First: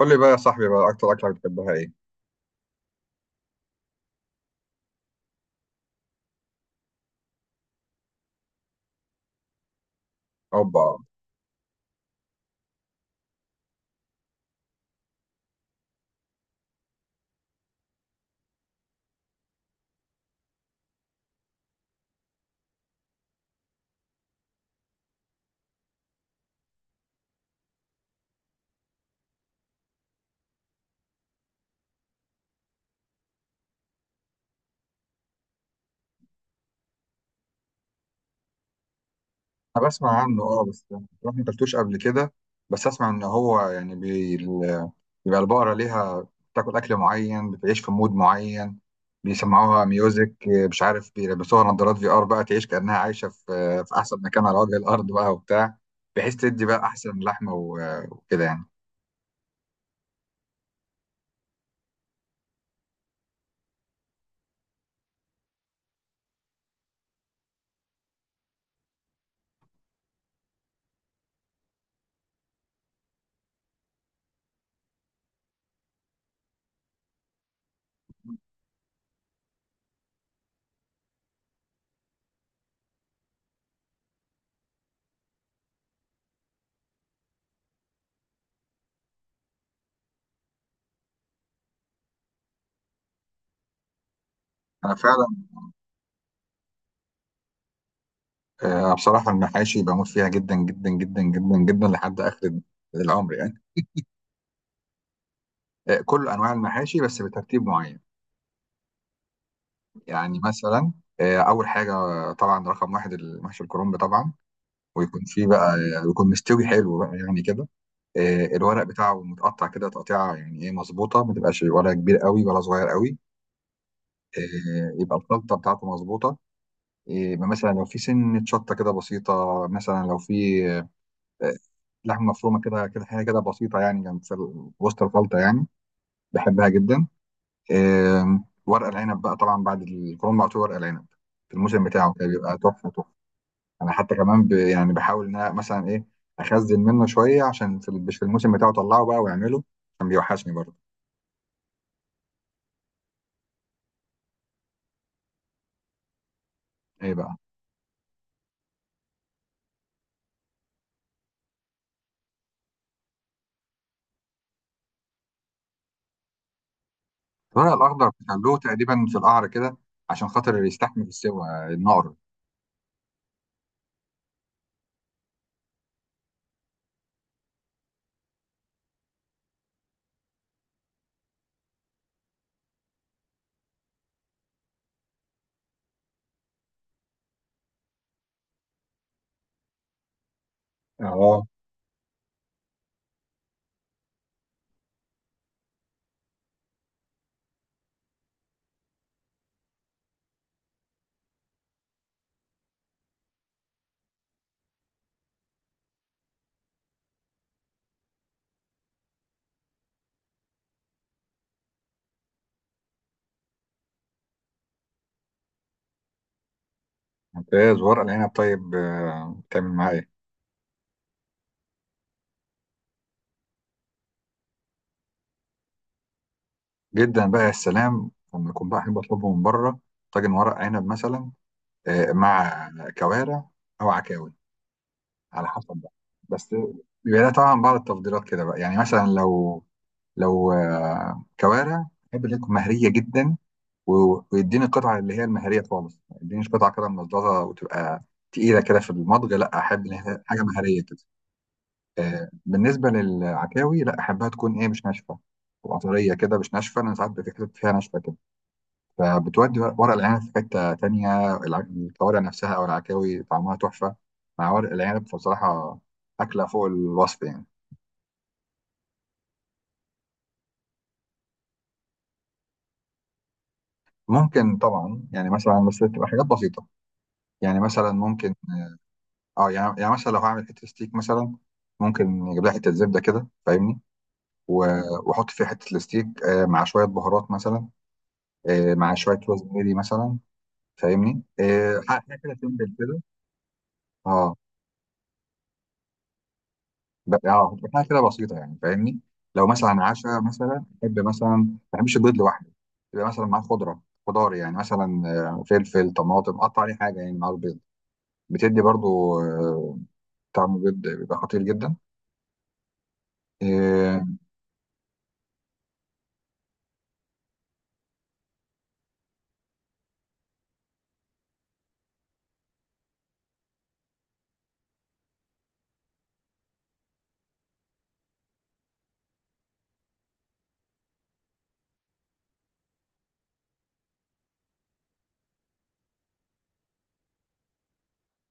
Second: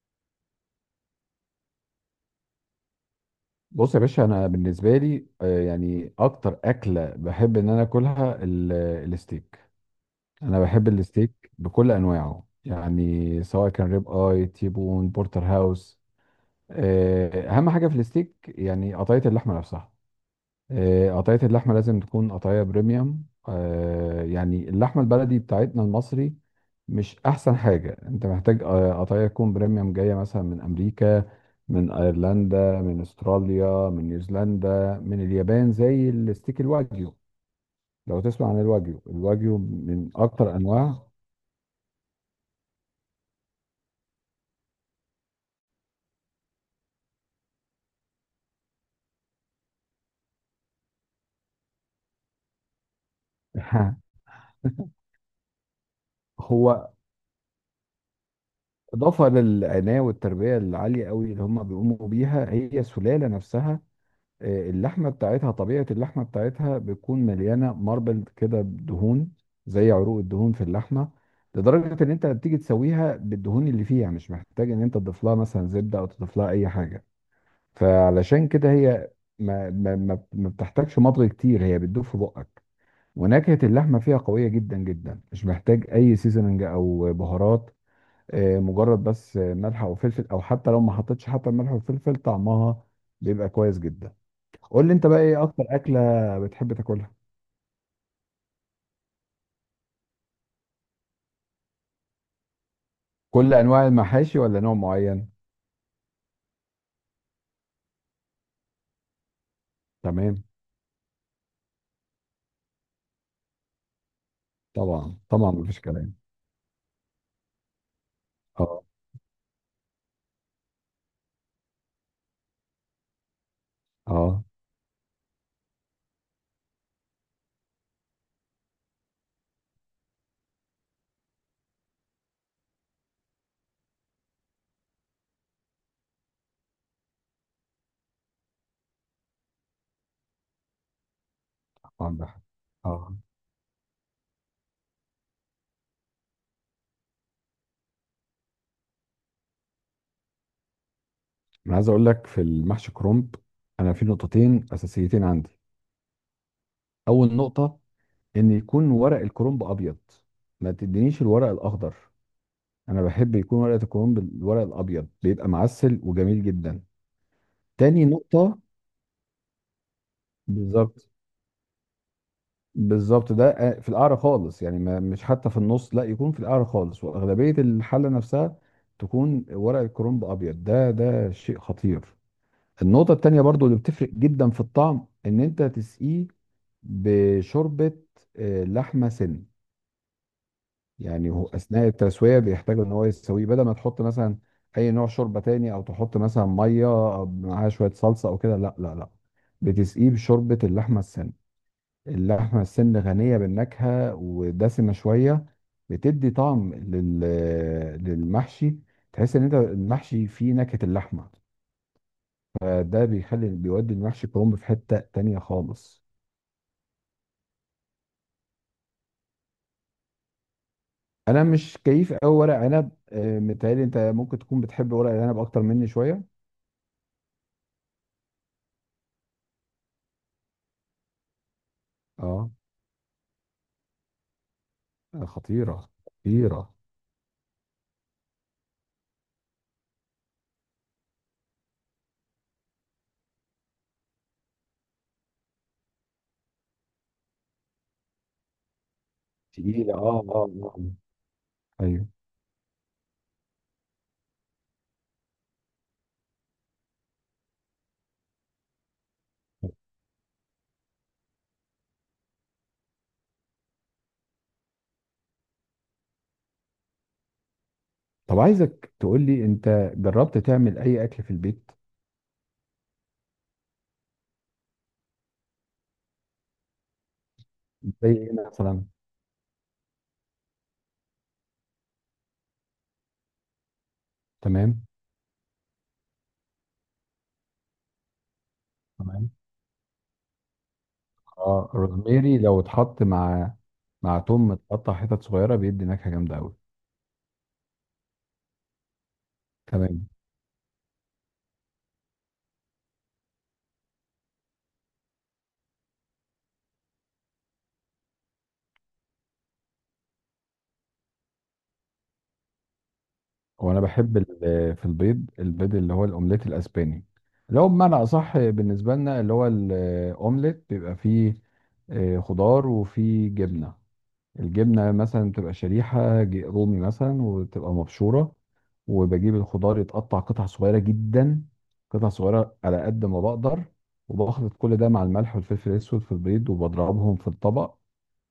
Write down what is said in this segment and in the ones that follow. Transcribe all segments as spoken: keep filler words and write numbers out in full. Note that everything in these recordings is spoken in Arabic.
قول لي بقى يا صاحبي بقى، اكتر اكله بتحبها ايه؟ بص يا باشا، انا بالنسبه لي آه، يعني اكتر اكله بحب ان انا اكلها ال- الستيك. انا اوبا. بحب الستيك بكل انواعه، يعني سواء كان ريب اي، تيبون، بورتر هاوس. آه، اهم حاجه في الستيك يعني قطعيه اللحمه نفسها. آه، قطعية اللحمة لازم تكون قطعية بريميوم. آه، يعني اللحمة البلدي بتاعتنا المصري مش أحسن حاجة أنت محتاج. آه، قطعية تكون بريميوم جاية مثلا من أمريكا، من أيرلندا، من أستراليا، من نيوزيلندا، من اليابان، زي الستيك الواجيو. لو تسمع عن الواجيو، الواجيو انا من بسمع عنه أكتر اه بس أنواع. بصراحه ما اكلتوش قبل كده. بس اسمع ان هو يعني بي... ال- بيبقى البقره ليها، بتاكل اكل معين، بتعيش في مود معين، بيسمعوها ميوزك، مش عارف بيلبسوها نظارات في ار بقى، تعيش كانها عايشه في في احسن مكان على وجه الارض بقى وبتاع، بحيث تدي بقى هو احسن لحمه و- وكده يعني. إضافة للعناية والتربية العالية قوي اللي هم بيقوموا بيها هي السلالة نفسها. آه، اللحمه بتاعتها، طبيعه اللحمه بتاعتها بتكون مليانه ماربل كده دهون زي عروق الدهون في اللحمه. لدرجه ان انت بتيجي تسويها بالدهون اللي فيها، مش محتاج ان انت تضيف لها مثلا زبده او تضيف لها اي حاجه. فعلشان كده هي ما ما ما ما بتحتاجش مضغ كتير، هي بتدوب في بقك. ونكهه اللحمه فيها قويه جدا جدا، مش محتاج اي سيزننج او بهارات. آه، مجرد بس آه، ملح او فلفل، او حتى لو ما حطيتش حتى الملح والفلفل، طعمها بيبقى كويس جدا. قول لي انا انت بقى فعلا. ايه اكتر اكله بتحب تاكلها؟ آه، بصراحه المحاشي بموت فيها جدا جدا جدا جدا جدا لحد اخر العمر كل يعني. انواع المحاشي ولا نوع معين؟ آه، كل انواع المحاشي بس بترتيب معين. يعني تمام. مثلا، آه، اول حاجه طبعا رقم واحد المحشي الكرنب طبعا. طبعا ويكون فيه طبعا، بقى، مفيش كلام. يكون مستوي حلو بقى يعني كده. آه، الورق اه، بتاعه متقطع كده، تقطيعه يعني ايه مظبوطه، ما تبقاش ولا كبير قوي ولا صغير قوي. اه، آه، يبقى الخلطه بتاعته مظبوطه. آه، مثلا لو في سنه شطه كده بسيطه، مثلا لو في آه، لحمه مفرومه كده كده حاجه كده بسيطه يعني جنب في ال- وسط الخلطه يعني. بحبها جدا. آم، ورق العنب بقى طبعا بعد الكورونا على طول ورق العنب في الموسم بتاعه طبعا كده ده حق. بيبقى تحفه تحفه. اه. انا حتى كمان ب... يعني بحاول ان انا مثلا ايه اخزن منه شويه عشان في, ال- في الموسم بتاعه اطلعه بقى واعمله عشان بيوحشني برضه. انا عايز اقول لك في المحشي كرنب انا في نقطتين اساسيتين عندي. ايه اول بقى؟ نقطه، ان يكون ورق الكرنب ابيض، ما تدينيش الورق الاخضر. انا بحب يكون ورقه الكرنب الورق الابيض بيبقى معسل وجميل جدا. الورق تاني الاخضر بيخلوه نقطه. تقريبا في القعر كده عشان خاطر يستحمل بالظبط. السوى، النار. بالظبط، ده آه، في القعر خالص، يعني ما مش حتى في النص، لا، يكون في القعر خالص واغلبيه الحله نفسها تكون ورق الكرنب ابيض، ده ده شيء خطير. النقطه التانيه برضو اللي بتفرق جدا في الطعم، ان انت تسقيه بشوربه آه، لحمه سن. يعني اه. هو اثناء التسويه بيحتاج ان هو يسويه، بدل ما تحط مثلا اي نوع شوربه تاني او تحط مثلا ميه معاها شويه صلصه او كده، لا لا لا، بتسقيه بشوربه اللحمه السن. اللحمة السن غنية بالنكهة ودسمة شوية، بتدي طعم لل... للمحشي. تحس ان انت المحشي فيه نكهة اللحمة، فده بيخلي بيودي المحشي كرنب في حتة تانية خالص. ممتاز. ورق العنب طيب، آه، بتعمل معاه ايه؟ انا مش كيف قوي ورق عنب، آه، متهيألي انت ممكن تكون بتحب ورق العنب اكتر مني شوية. جدا بقى، يا سلام لما يكون بقى، احب اطلبه من بره، طاجن ورق عنب مثلا آه، اه. مع كوارع او عكاوي، آه، على حسب خطيرة بقى. بس خطيرة. بيبقى لها طبعا بعض التفضيلات كده بقى، يعني مثلا لو لو آه، كوارع، احب اللي تكون مهريه جدا، و- ويديني القطعه اللي هي المهريه خالص، ما يدينيش قطعه كده ملظلظه وتبقى تقيله كده في المضغ. لا، احب ان تقيلة. هي اه، حاجه اه، آه. مهريه كده. ايوه. آه، بالنسبه للعكاوي، لا احبها تكون ايه، مش ناشفه، تبقى طريه كده مش ناشفه. انا ساعات بيبقى في حتت فيها ناشفه كده، فبتودي ورق العنب في حتة تانية. الع- الكوارع نفسها أو العكاوي طعمها تحفة مع ورق العنب، فبصراحة أكلة فوق الوصف يعني. طب عايزك تقول لي انت جربت تعمل اي اكل في البيت؟ ممكن طبعا، يعني مثلا بس تبقى حاجات بسيطة. يعني مثلا زي ايه ممكن، مثلا؟ اه يعني يعني مثلا لو هعمل حتة ستيك مثلا، ممكن يجيب لها حتة زبدة كده، فاهمني؟ و- تمام. وأحط فيها حتة الستيك آه، مع شوية بهارات مثلا، آه، مع شوية تمام. روزماري مثلا، فاهمني؟ اه، آه، حاجة كده روزميري لو تنبل كده. اتحط مع مع اه توم متقطع حتت صغيره بيدي نكهه جامده قوي. ب- اه بتاع كده بسيطه يعني فاهمني. لو مثلا تمام. عشاء مثلا، احب مثلا، ما بحبش البيض لوحده، يبقى مثلا معاه خضره، خضار يعني مثلا، آه، فلفل طماطم، قطع عليه حاجه يعني مع البيض، بتدي برضو آه، طعم البيض بيبقى خطير جدا. وانا اه. بحب ال- في البيض، البيض اللي هو الاومليت الاسباني، اللي هو بمعنى اصح بالنسبه لنا اللي هو الاومليت، بيبقى فيه آه، خضار وفيه جبنه. الجبنه مثلا بتبقى شريحه ج- رومي مثلا وتبقى مبشوره. وبجيب الخضار يتقطع قطع صغيره جدا، قطع صغيره على قد ما بقدر. وبخلط كل ده مع الملح والفلفل الاسود في البيض وبضربهم في الطبق.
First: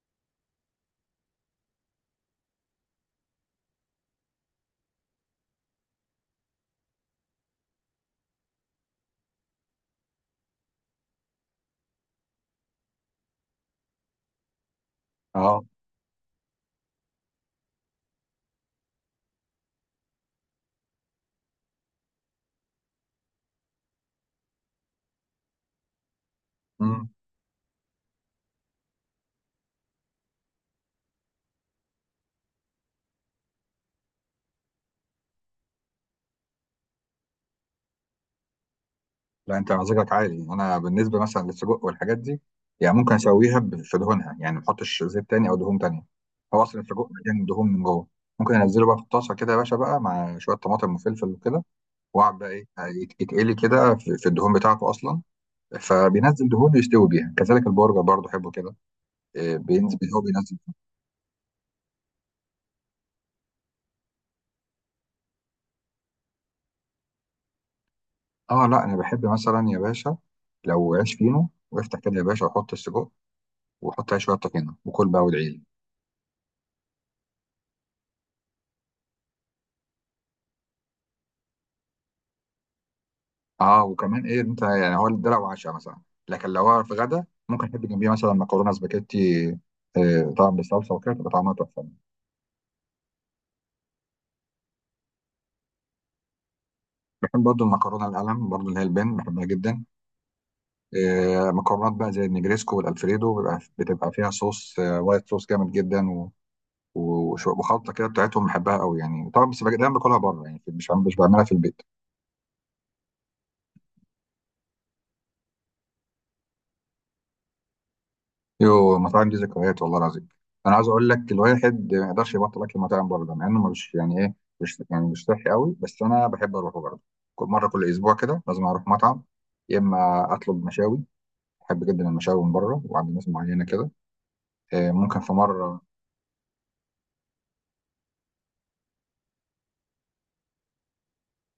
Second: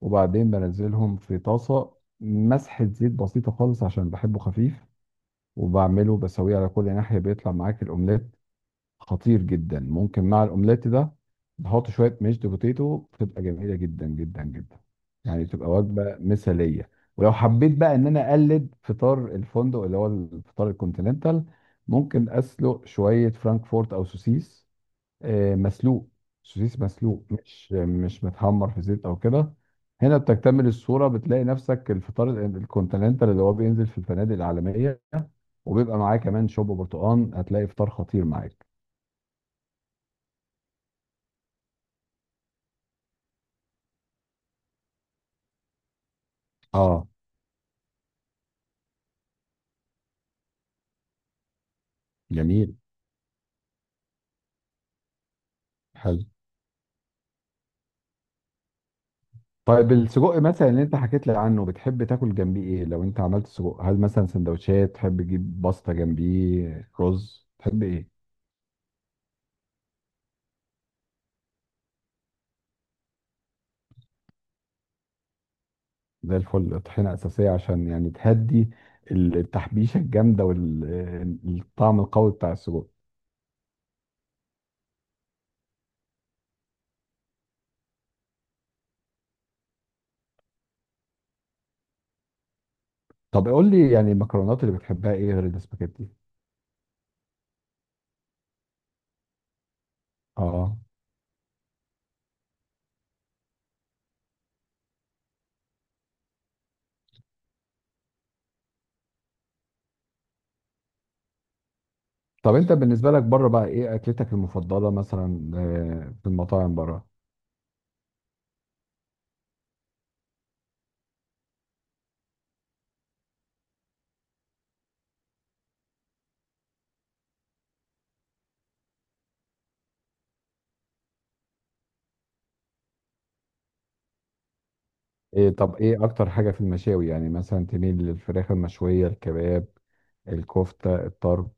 وبعدين بنزلهم في طاسة، مسحة زيت بسيطة خالص عشان بحبه خفيف. وبعمله بسويه على كل ناحية، بيطلع معاك الأومليت خطير جدا. ممكن مع الأومليت ده نحط شوية ميشد بوتيتو، بتبقى جميلة جدا جدا جدا، يعني آه، تبقى وجبة مثالية. ولو حبيت بقى إن أنا أقلد فطار الفندق اللي هو الفطار الكونتيننتال، ممكن أسلق شوية فرانكفورت أو سوسيس، آه، مسلوق. سوسيس مم. مسلوق، مش مش متحمر في زيت او كده. هنا بتكتمل الصوره، بتلاقي نفسك الفطار ال- الكونتيننتال اللي هو بينزل في الفنادق العالميه وبيبقى معاه كمان شوب برتقال، هتلاقي فطار خطير معاك. لا، انت مزاجك عالي. انا بالنسبه مثلا للسجق والحاجات دي، يعني ممكن اسويها ب- في دهونها، يعني ما احطش زيت تاني او دهون تانيه. هو اصلا اه. السجق مليان دهون من جوه. ممكن انزله بقى في الطاسه كده يا باشا بقى مع شويه طماطم وفلفل وكده، وقع بقى ايه، جميل. هيت- يتقلي كده في في الدهون بتاعته اصلا، حلو. فبينزل دهون يستوي بيها. كذلك البرجر برضه احبه كده. إيه، طيب بينزل، هو السجق بينزل مثلا اللي انت حكيت لي عنه، بتحب تاكل جنبيه ايه؟ لو انت عملت سجق، هل مثلا سندوتشات تحب تجيب، باستا جنبيه، رز، تحب ايه؟ اه لا، انا بحب مثلا يا باشا لو عيش فينو وافتح كده يا باشا وحط السجق، وحط عليه شويه طحينه وكل بقى وادعيلي. زي الفل. طحينة أساسية عشان يعني تهدي التحبيشة الجامدة والطعم القوي بتاع السجق. اه وكمان ايه انت، يعني هو ده لو عشاء مثلا. لكن لو هو في غدا، ممكن احب جنبيه مثلا مكرونه سباكيتي، آه، طبعا بالصلصه وكده تبقى طعمها تحفه. طب قول لي يعني المكرونات اللي بتحبها إيه غير الاسباجيتي؟ بحب برضه المكرونه القلم برضه اللي هي البن، بحبها جدا. اه. آه، مكرونات بقى زي النجريسكو والالفريدو بيبقى بتبقى فيها صوص، آه، وايت صوص جامد جدا، و- و- وش- وخلطه كده بتاعتهم بحبها قوي يعني. طبعا بس بج- دايما باكلها بره يعني، مش عم- مش بعملها في البيت. طب أنت بالنسبة لك بره بقى إيه أكلتك المفضلة مثلا، آه، في المطاعم بره؟ يو، المطاعم دي ذكريات والله العظيم. انا عايز اقول لك، الواحد ما يقدرش يبطل اكل المطاعم بره، ده مع انه مش يعني ايه، مش يعني، مش صحي قوي، بس انا بحب اروحه برضه. كل مره كل اسبوع كده لازم اروح مطعم، يا اما اطلب مشاوي. بحب جدا المشاوي من بره وعند ناس معينه كده. آه، ممكن في إيه. طب مره، إيه أكتر حاجة في المشاوي؟ يعني مثلا تميل للفراخ المشوية، الكباب، الكفتة، الطرب؟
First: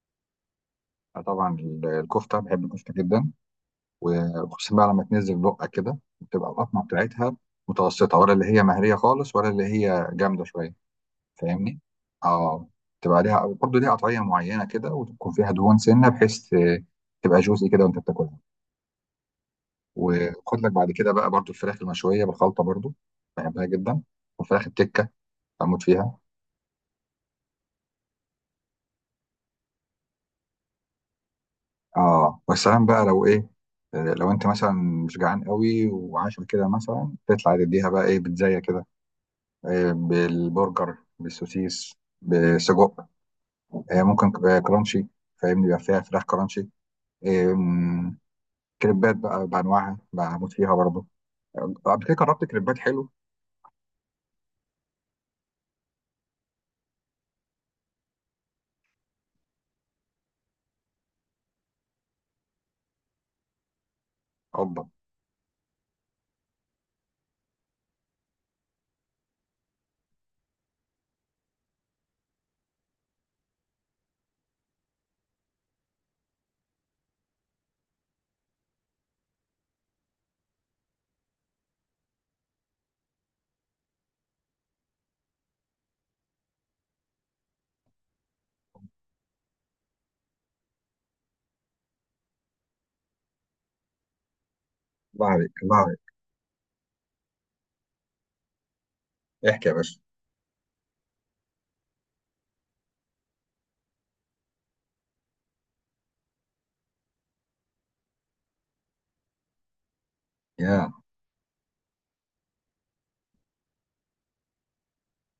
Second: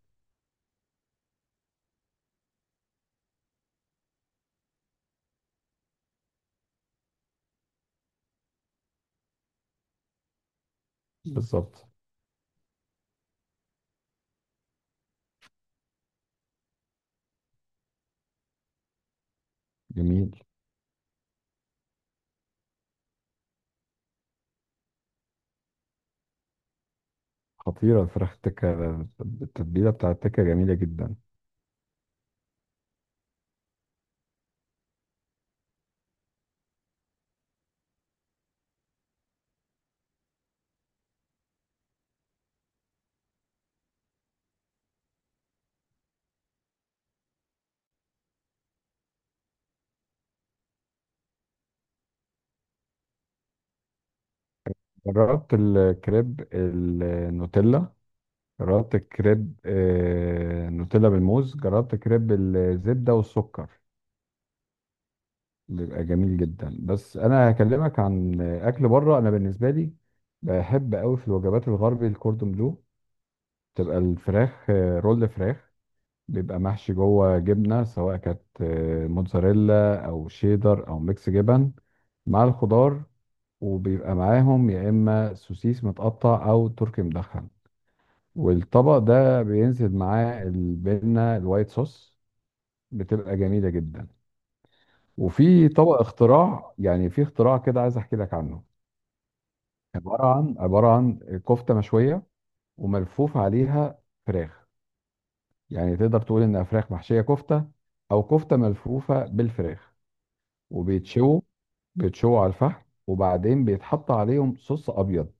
آه، طبعا ال- الكفته، بحب الكفته جدا، وخصوصا بقى لما تنزل لقة كده بتبقى القطمة بتاعتها متوسطة، ولا اللي هي مهرية خالص، ولا اللي هي جامدة شوية. فاهمني؟ بالظبط. اه. تبقى ليها برضه ليها قطعية معينة كده، وتكون فيها دهون سنة بحيث آه، تبقى جوسي كده وانت بتاكلها. جميل. وخد لك بعد كده بقى برضه الفراخ المشوية بالخلطة برضه، بحبها جدا. وفراخ التكة بموت فيها. خطيرة الفراخ التكة، التتبيلة بتاع التكة جميلة جدا. اه والسلام بقى لو ايه، آه، لو انت مثلا مش جعان قوي، وعشان كده مثلا تطلع تديها بقى ايه بتزايا كده، آه، بالبرجر، بالسوسيس، بسجق، آه، ممكن ك- آه، كرانشي، فاهمني؟ بيبقى فيها فراخ كرانشي. آم، كريبات بقى بانواعها بموت فيها برضه. آه، قبل كده جربت كريبات حلو. جربت الكريب النوتيلا؟ جربت الكريب آه، نوتيلا بالموز؟ جربت كريب الزبدة والسكر؟ الله! بيبقى جميل جدا. بس انا هكلمك عن اكل بره. انا بالنسبة لي، بحب قوي في الوجبات الغربي الكوردون بلو، تبقى الفراخ، آه، رول فراخ بيبقى محشي جوه جبنة، سواء كانت آه، موتزاريلا او شيدر او ميكس جبن، مع الخضار. وبيبقى معاهم يا اما سوسيس متقطع او تركي مدخن، والطبق ده بينزل معاه البنة الوايت صوص، بتبقى جميلة جدا. الله عليك، وفي الله طبق عليك. اختراع، يعني في اختراع كده عايز احكي لك عنه. احكي يا باشا. عبارة عن عبارة عن كفتة مشوية وملفوف عليها فراخ، يعني تقدر تقول انها فراخ محشية كفتة او كفتة ملفوفة بالفراخ. يا. وبيتشووا بيتشووا على الفحم، وبعدين بيتحط عليهم صوص ابيض.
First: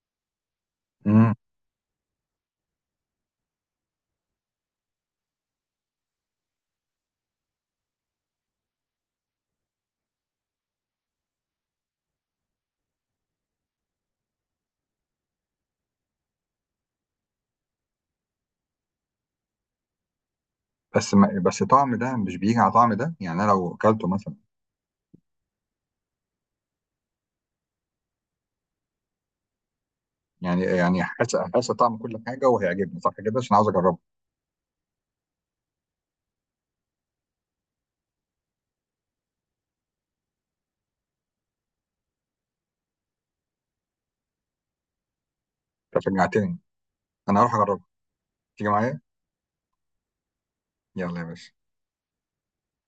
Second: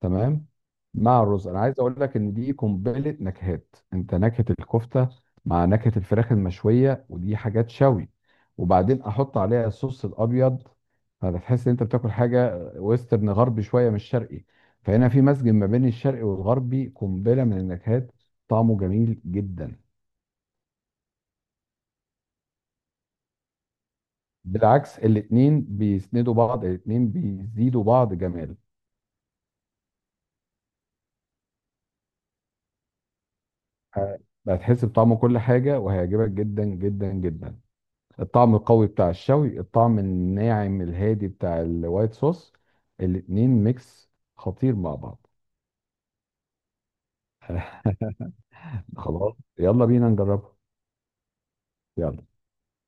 تمام. مع امم. الرز، انا عايز اقول لك ان دي قنبله نكهات. انت نكهه الكفته مع نكهه الفراخ المشويه، ودي حاجات شوي. وبعدين احط عليها الصوص الابيض، فتحس ان انت بتاكل حاجه ويسترن غربي شويه، مش شرقي. فهنا في مزج ما بين الشرقي والغربي، قنبله من النكهات، طعمه جميل جدا. بس ما بس طعم ده مش بيجي على طعم ده، يعني انا لو اكلته مثلا، بالعكس، الاتنين بيسندوا بعض، الاتنين بيزيدوا بعض جمال. يعني يعني حاسس حاسس طعم كل حاجه، وهيعجبني صح كده، عشان عاوز اجربه. ه- هتحس بطعم كل حاجه وهيعجبك جدا جدا جدا. الطعم القوي بتاع الشوي، الطعم الناعم الهادي بتاع الوايت صوص، الاتنين ميكس خطير مع بعض. انت شجعتني. انا هروح اجربه. تيجي معايا؟ خلاص يلا بينا نجربها. يلا يا باشا. يلا.